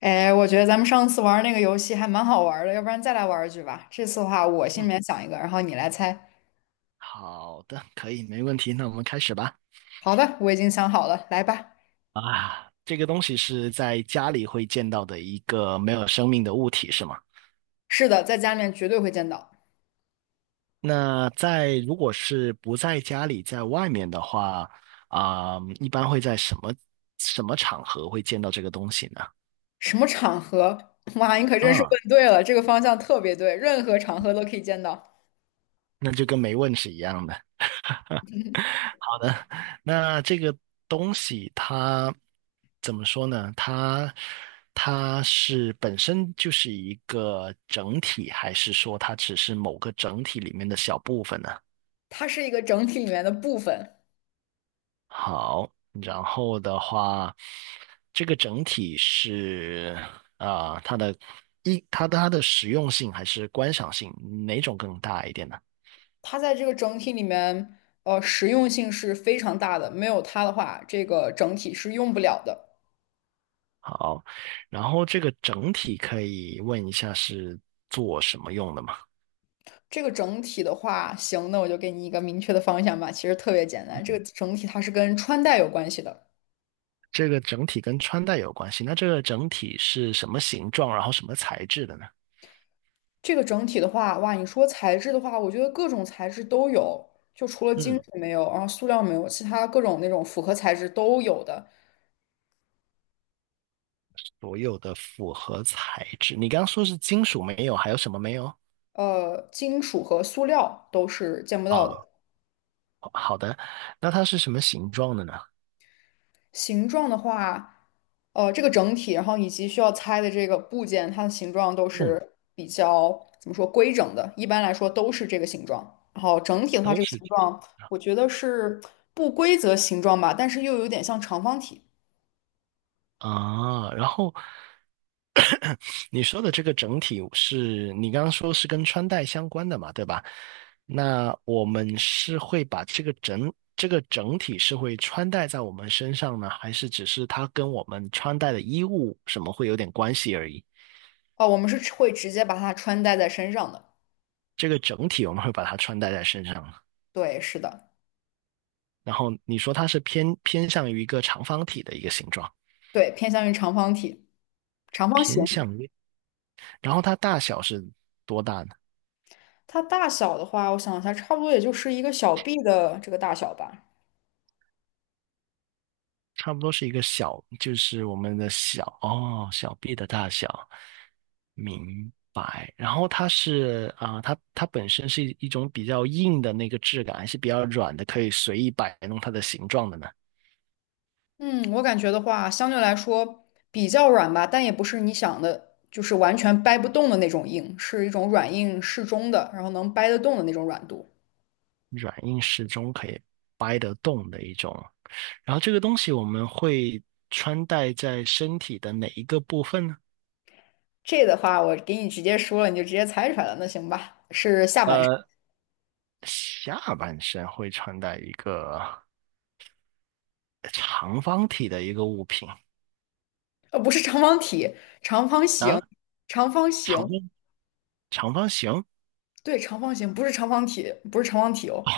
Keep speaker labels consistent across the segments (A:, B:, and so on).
A: 哎，我觉得咱们上次玩那个游戏还蛮好玩的，要不然再来玩一局吧。这次的话，我心里
B: 嗯，
A: 面想一个，然后你来猜。
B: 好的，可以，没问题。那我们开始吧。
A: 好的，我已经想好了，来吧。
B: 这个东西是在家里会见到的一个没有生命的物体，是吗？
A: 是的，在家里面绝对会见到。
B: 那在如果是不在家里，在外面的话，一般会在什么场合会见到这个东西呢？
A: 什么场合？哇，你可真是
B: 啊，
A: 问对了，这个方向特别对，任何场合都可以见到。
B: 那就跟没问是一样的。好的，那这个东西它怎么说呢？它是本身就是一个整体，还是说它只是某个整体里面的小部分呢？
A: 它是一个整体里面的部分，
B: 好，然后的话，这个整体是它的它的实用性还是观赏性，哪种更大一点呢？
A: 它在这个整体里面，实用性是非常大的，没有它的话，这个整体是用不了的。
B: 好，然后这个整体可以问一下是做什么用的吗？
A: 这个整体的话，行，那我就给你一个明确的方向吧。其实特别简单，这个整体它是跟穿戴有关系的。
B: 这个整体跟穿戴有关系。那这个整体是什么形状，然后什么材质的呢？
A: 这个整体的话，哇，你说材质的话，我觉得各种材质都有，就除了金属
B: 嗯，
A: 没有，然后塑料没有，其他各种那种复合材质都有的。
B: 所有的复合材质。你刚刚说是金属没有，还有什么没有？
A: 金属和塑料都是见不到
B: 啊，
A: 的。
B: 好的。那它是什么形状的呢？
A: 形状的话，这个整体，然后以及需要拆的这个部件，它的形状都
B: 嗯，
A: 是比较怎么说规整的，一般来说都是这个形状。然后整体的话，
B: 都
A: 这个
B: 是
A: 形
B: 金
A: 状
B: 属
A: 我觉得是不规则形状吧，但是又有点像长方体。
B: 的啊。然后你说的这个整体是你刚刚说是跟穿戴相关的嘛，对吧？那我们是会把这个整体是会穿戴在我们身上呢，还是只是它跟我们穿戴的衣物什么会有点关系而已？
A: 哦，我们是会直接把它穿戴在身上的。
B: 这个整体我们会把它穿戴在身上啊，
A: 对，是的，
B: 然后你说它是偏向于一个长方体的一个形状，
A: 对，偏向于长方体、长方
B: 偏
A: 形。
B: 向于，然后它大小是多大呢？
A: 它大小的话，我想一下，差不多也就是一个小臂的这个大小吧。
B: 差不多是一个小，就是我们的小，哦，小臂的大小，明白。然后它是它本身是一种比较硬的那个质感，还是比较软的，可以随意摆弄它的形状的呢？
A: 嗯，我感觉的话，相对来说比较软吧，但也不是你想的，就是完全掰不动的那种硬，是一种软硬适中的，然后能掰得动的那种软度。
B: 软硬适中，可以掰得动的一种。然后这个东西我们会穿戴在身体的哪一个部分呢？
A: 这的话，我给你直接说了，你就直接猜出来了。那行吧，是下半身，
B: 呃，下半身会穿戴一个长方体的一个物品
A: 不是长方体，长方形，
B: 啊，
A: 长方
B: 长
A: 形，
B: 方长方形
A: 对，长方形，不是长方体，不是长方体哦，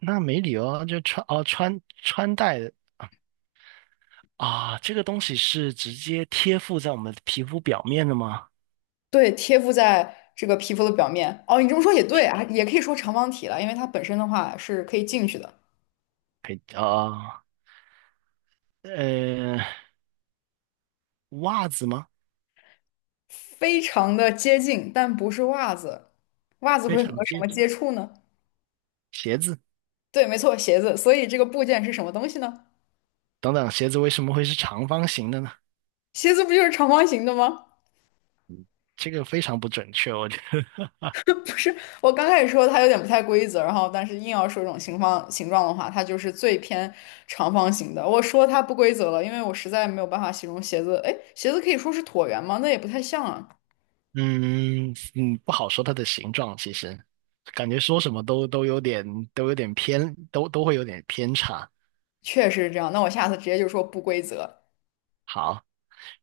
B: 那没理由啊，就穿哦穿穿戴啊，这个东西是直接贴附在我们皮肤表面的吗？
A: 对，贴附在这个皮肤的表面。哦，你这么说也对啊，也可以说长方体了，因为它本身的话是可以进去的。
B: 可以啊，呃，袜子吗？
A: 非常的接近，但不是袜子。袜子
B: 非
A: 会和
B: 常
A: 什
B: 接
A: 么
B: 近。
A: 接触呢？
B: 鞋子
A: 对，没错，鞋子。所以这个部件是什么东西呢？
B: 等等，鞋子为什么会是长方形的呢？
A: 鞋子不就是长方形的吗？
B: 这个非常不准确，我觉得。
A: 不是，我刚开始说它有点不太规则，然后但是硬要说这种形方形状的话，它就是最偏长方形的。我说它不规则了，因为我实在没有办法形容鞋子。哎，鞋子可以说是椭圆吗？那也不太像啊。
B: 嗯嗯，不好说它的形状，其实感觉说什么都有点都有点偏，都会有点偏差。
A: 确实是这样，那我下次直接就说不规则。
B: 好。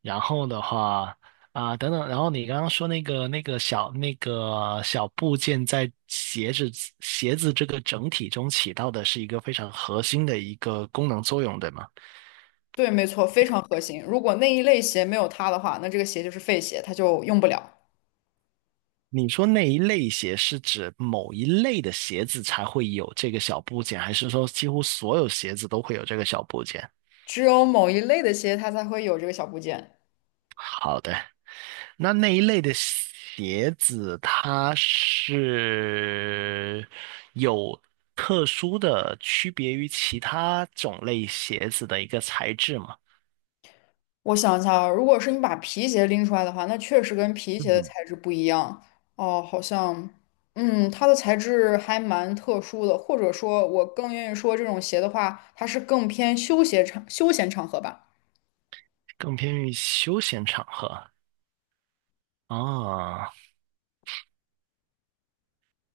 B: 然后的话等等，然后你刚刚说那个那个小部件在鞋子这个整体中起到的是一个非常核心的一个功能作用，对吗？
A: 对，没错，非常核心。如果那一类鞋没有它的话，那这个鞋就是废鞋，它就用不了。
B: 你说那一类鞋是指某一类的鞋子才会有这个小部件，还是说几乎所有鞋子都会有这个小部件？
A: 只有某一类的鞋它才会有这个小部件。
B: 好的，那那一类的鞋子，它是有特殊的区别于其他种类鞋子的一个材质吗？
A: 我想一下啊，如果是你把皮鞋拎出来的话，那确实跟皮鞋的
B: 嗯，
A: 材质不一样。哦，好像，嗯，它的材质还蛮特殊的，或者说，我更愿意说这种鞋的话，它是更偏休闲场合吧。
B: 更偏于休闲场合啊。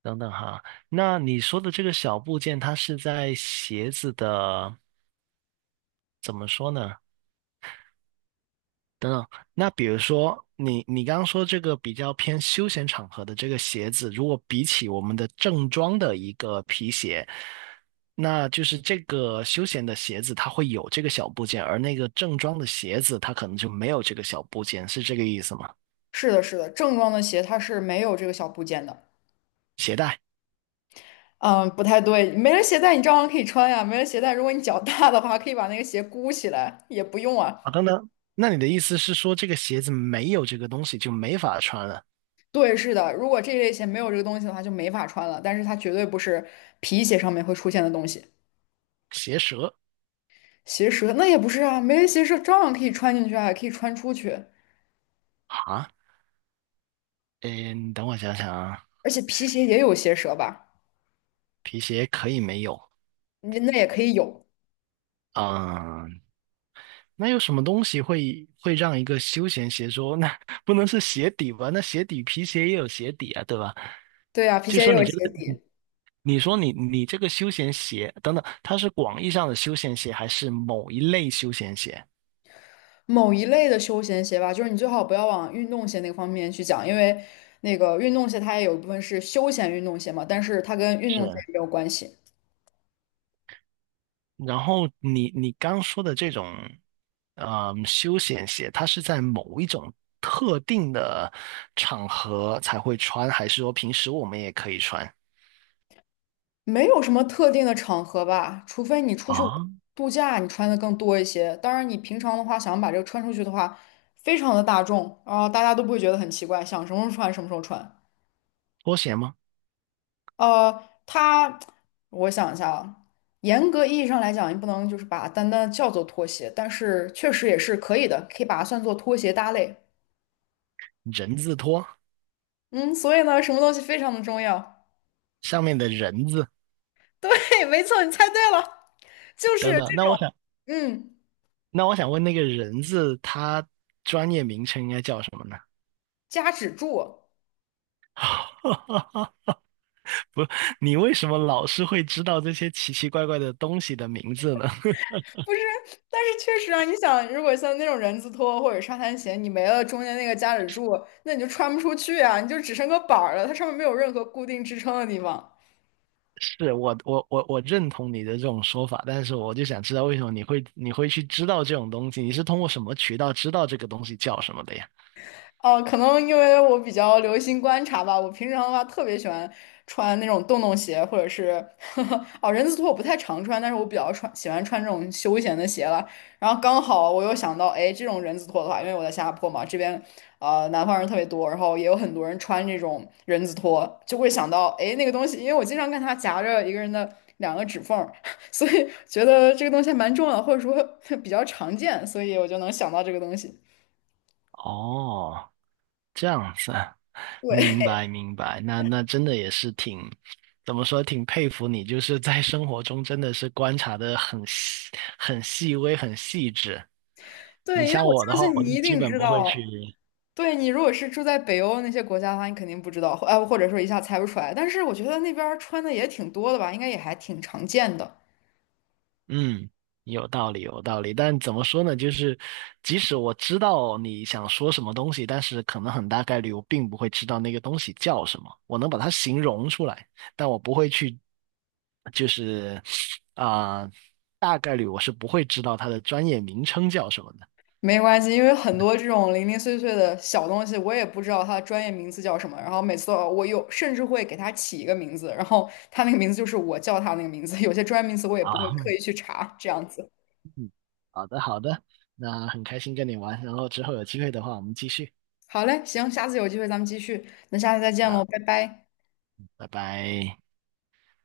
B: 等等哈，那你说的这个小部件，它是在鞋子的，怎么说呢？等等，那比如说你刚刚说这个比较偏休闲场合的这个鞋子，如果比起我们的正装的一个皮鞋，那就是这个休闲的鞋子它会有这个小部件，而那个正装的鞋子它可能就没有这个小部件，是这个意思吗？
A: 是的，是的，正装的鞋它是没有这个小部件的。
B: 鞋带
A: 嗯，不太对，没了鞋带你照样可以穿呀。没了鞋带，如果你脚大的话，可以把那个鞋箍起来，也不用啊。
B: 啊，等等，那你的意思是说这个鞋子没有这个东西就没法穿了？
A: 对，是的，如果这一类鞋没有这个东西的话，就没法穿了。但是它绝对不是皮鞋上面会出现的东西。
B: 鞋舌
A: 鞋舌那也不是啊，没人鞋舌照样可以穿进去啊，也可以穿出去。
B: 啊？嗯，等我想想啊，
A: 而且皮鞋也有鞋舌吧？
B: 皮鞋可以没有，
A: 你那也可以有。
B: 嗯。那有什么东西会让一个休闲鞋说，那不能是鞋底吧？那鞋底皮鞋也有鞋底啊，对吧？
A: 对啊，皮
B: 就
A: 鞋也
B: 说你
A: 有
B: 这
A: 鞋
B: 个，
A: 底。
B: 你说你这个休闲鞋等等，它是广义上的休闲鞋，还是某一类休闲鞋？
A: 某一类的休闲鞋吧，就是你最好不要往运动鞋那个方面去讲，因为那个运动鞋它也有一部分是休闲运动鞋嘛，但是它跟运动鞋
B: 是，
A: 也没有关系。
B: 然后你刚说的这种，嗯，休闲鞋，它是在某一种特定的场合才会穿，还是说平时我们也可以穿？
A: 没有什么特定的场合吧，除非你出去
B: 啊，
A: 度假，你穿的更多一些。当然，你平常的话，想把这个穿出去的话，非常的大众，啊，大家都不会觉得很奇怪，想什么时候穿什么时候穿。
B: 拖鞋吗？
A: 呃，它，我想一下啊，严格意义上来讲，你不能就是把它单单地叫做拖鞋，但是确实也是可以的，可以把它算作拖鞋搭类。
B: 人字拖，
A: 嗯，所以呢，什么东西非常的重要？
B: 上面的人字。
A: 对，没错，你猜对了，就是
B: 等等，
A: 这
B: 那我
A: 种，
B: 想，
A: 嗯，
B: 那我想问那个人字，他专业名称应该叫什么呢？
A: 夹趾柱。
B: 不，你为什么老是会知道这些奇奇怪怪的东西的名字呢？
A: 不是，但是确实啊，你想，如果像那种人字拖或者沙滩鞋，你没了中间那个夹趾柱，那你就穿不出去啊，你就只剩个板儿了，它上面没有任何固定支撑的地方。
B: 我认同你的这种说法，但是我就想知道为什么你会去知道这种东西？你是通过什么渠道知道这个东西叫什么的呀？
A: 哦，可能因为我比较留心观察吧，我平常的话特别喜欢穿那种洞洞鞋，或者是 哦人字拖我不太常穿，但是我比较穿喜欢穿这种休闲的鞋了。然后刚好我又想到，哎，这种人字拖的话，因为我在新加坡嘛，这边南方人特别多，然后也有很多人穿这种人字拖，就会想到，哎，那个东西，因为我经常看它夹着一个人的两个指缝儿 所以觉得这个东西还蛮重要，或者说 比较常见，所以我就能想到这个东西。
B: 哦，这样子啊，明
A: 对。
B: 白明白，那那真的也是挺，怎么说，挺佩服你，就是在生活中真的是观察的很细、很细微、很细致。你
A: 对，因为
B: 像
A: 我
B: 我的
A: 相
B: 话，
A: 信
B: 我
A: 你
B: 就
A: 一
B: 基
A: 定
B: 本
A: 知
B: 不会
A: 道。
B: 去。
A: 对你，如果是住在北欧那些国家的话，你肯定不知道，或者说一下猜不出来。但是我觉得那边儿穿的也挺多的吧，应该也还挺常见的。
B: 嗯，有道理，有道理。但怎么说呢？就是即使我知道你想说什么东西，但是可能很大概率我并不会知道那个东西叫什么。我能把它形容出来，但我不会去，就是啊、大概率我是不会知道它的专业名称叫什么的。
A: 没关系，因为很多这种零零碎碎的小东西，我也不知道它的专业名字叫什么。然后每次都我有甚至会给它起一个名字，然后它那个名字就是我叫它那个名字。有些专业名词我也不会
B: 啊，
A: 刻意去查，这样子。
B: 好的，好的。那很开心跟你玩，然后之后有机会的话，我们继续
A: 好嘞，行，下次有机会咱们继续。那下次再见喽，
B: 啊，
A: 拜拜。
B: 拜拜。